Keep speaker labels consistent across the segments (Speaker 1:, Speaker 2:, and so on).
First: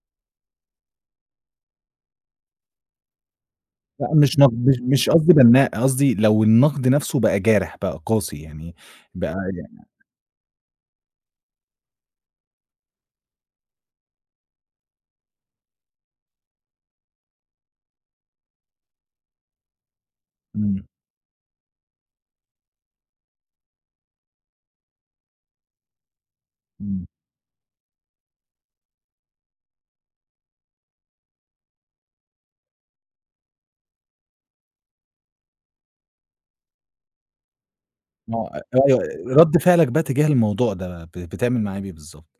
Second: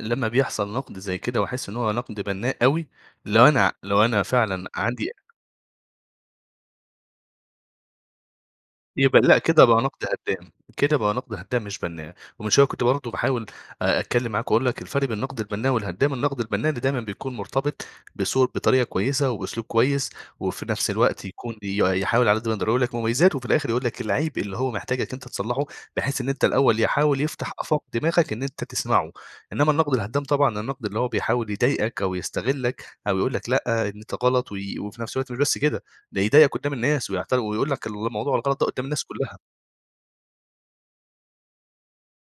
Speaker 1: لمّا بيحصل نقد زي كده وأحس إن هو نقد بنّاء أوي، لو أنا لو
Speaker 2: لأ،
Speaker 1: أنا
Speaker 2: مش نق
Speaker 1: فعلًا
Speaker 2: مش مش
Speaker 1: عندي
Speaker 2: قصدي بنّاء، قصدي لو النقد نَفْسه بَقى جارح، بَقى قاسي يعني،
Speaker 1: يبقى
Speaker 2: بَقى
Speaker 1: لأ، كده بَقى
Speaker 2: ي
Speaker 1: نقد هدّام. كده بَقى نقد هدّام مش بَنّاء. ومن شوية كنت برضه باحاول آآ، أتكلم معاك وأقول لك الفرق بين النقد البَنّاء والهدّام. النقد البَنّاء اللي دايمًا بيكون مرتبط بصوت، بطريقة كويسة وبأسلوب كويس، وفي
Speaker 2: إمم.
Speaker 1: نَفْس الوقت يكون بي يحاول على قد ما يقدر يقول لك مميزات، وفي الآخر يقول لك العيب اللي هو محتاجك أنت تصلحه، بحيث إن أنت الأول
Speaker 2: إمم.
Speaker 1: يحاول يفتح آفاق دماغك إن أنت تسمعه. إنما النقد الهدّام طبعًا النقد اللي هو بيحاول يضايقك أو يستغلك، أو يقول لك لأ، أنت غلط وي وفي نَفْس الوقت مش بس كده، ده يضايقك قُدّام الناس ويعت ويقول لك الموضوع
Speaker 2: ما هو
Speaker 1: الغلط ده قُدّام الناس
Speaker 2: ر
Speaker 1: كلها.
Speaker 2: رد فعلك بَقى اتجاه الموضوع ده ب بتعمل معاه إيه بالضبط؟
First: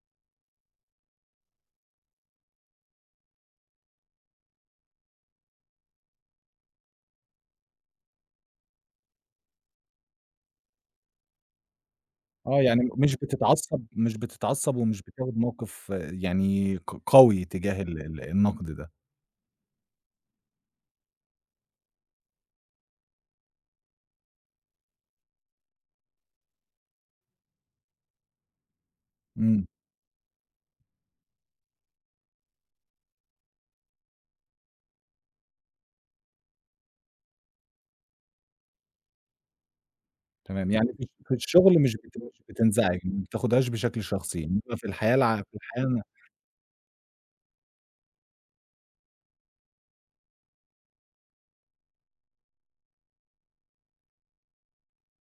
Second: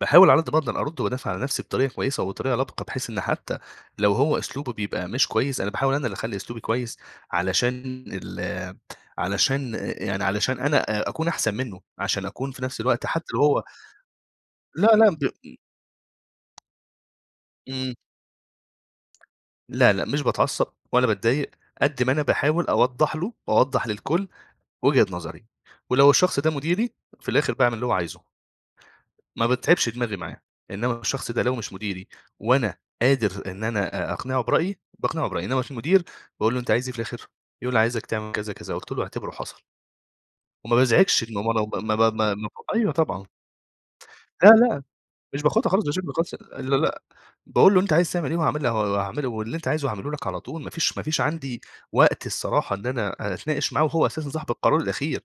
Speaker 1: باحاول على قد ما أقدَر أرد وأدافع على نَفْسي بطريقة كويسة وبطريقة لبقة، بحيث إن حتى لو هو أسلوبه بيبقى مش كويس، أنا باحاول أنا اللي أخلّي أسلوبي كويس علشان ال علشان يعني علشان أنا آآ، أكون أحسن منه، عشان أكون
Speaker 2: آه
Speaker 1: في نَفْس
Speaker 2: يعني
Speaker 1: الوقت
Speaker 2: مش
Speaker 1: حتى لو هو
Speaker 2: بتتعصب مش بتتعصب
Speaker 1: لا،
Speaker 2: ومش
Speaker 1: لا، ب
Speaker 2: بتاخد موقف يعني ق قوي تجاه
Speaker 1: إمم.
Speaker 2: ال النقد ده.
Speaker 1: لا، لا، مش باتعصب ولا باتضايق، قد ما أنا باحاول أوضّح له، وأوضّح للكل وجهة نظري. ولو الشخص ده مديري، في الآخر باعمل اللي هو عايزه. ما
Speaker 2: إمم.
Speaker 1: باتعبش دماغي معاه. إنما الشخص ده لو مش مديري، وأنا قادر إن أنا أ أقنعه برأيي، باقنعه برأيي. إنما المدير باقول له أنت عايز إيه في الآخر؟ يقول لي عايزك تعمل كذا، كذا. قُلت له اعتبره حصل.
Speaker 2: تمام،
Speaker 1: وما
Speaker 2: يعني في الش
Speaker 1: بازعجش
Speaker 2: في
Speaker 1: إن هو ما
Speaker 2: الشغل مش
Speaker 1: ما
Speaker 2: بت
Speaker 1: ما
Speaker 2: مش
Speaker 1: ما أيوه
Speaker 2: بتنزعج، ما
Speaker 1: طبعًا.
Speaker 2: بتاخدهاش بشكل شخصي،
Speaker 1: لا،
Speaker 2: إنما
Speaker 1: لا،
Speaker 2: في الحياة الع
Speaker 1: مش
Speaker 2: في
Speaker 1: باخاطر
Speaker 2: الحياة
Speaker 1: خالص.
Speaker 2: ال
Speaker 1: [unintelligible] لا، لا، باقول له أنت عايز تعمل إيه؟ وهاعمل وهاعمله، واللي أنت عايزه هاعمله لك على طول ما فيش ما فيش عندي وقت الصراحة إن أنا أتناقش معاه، وهو أساسًا صاحب القرار الأخير.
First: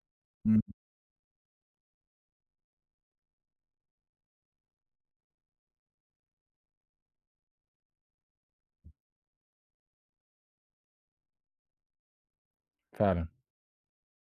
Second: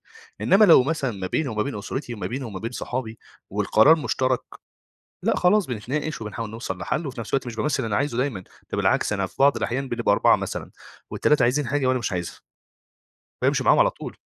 Speaker 2: إمم.
Speaker 1: إنما لو مثلًا ما بيني وما بين أسرتي، وما بيني وما بين صحابي، والقرار مُشتَرَك، لأ، خلاص بنتناقش وبنحاول نوصل لحل، وفي نَفْس الوقت مش بامثل اللي أنا عايزه دايمًا. ده بالعكس أنا في بعض الأحيان بنبقى 4 مثلًا، و3 عايزين حاجة وأنا مش عايزها.
Speaker 2: فعلًا.
Speaker 1: بامشي معاهم على طول.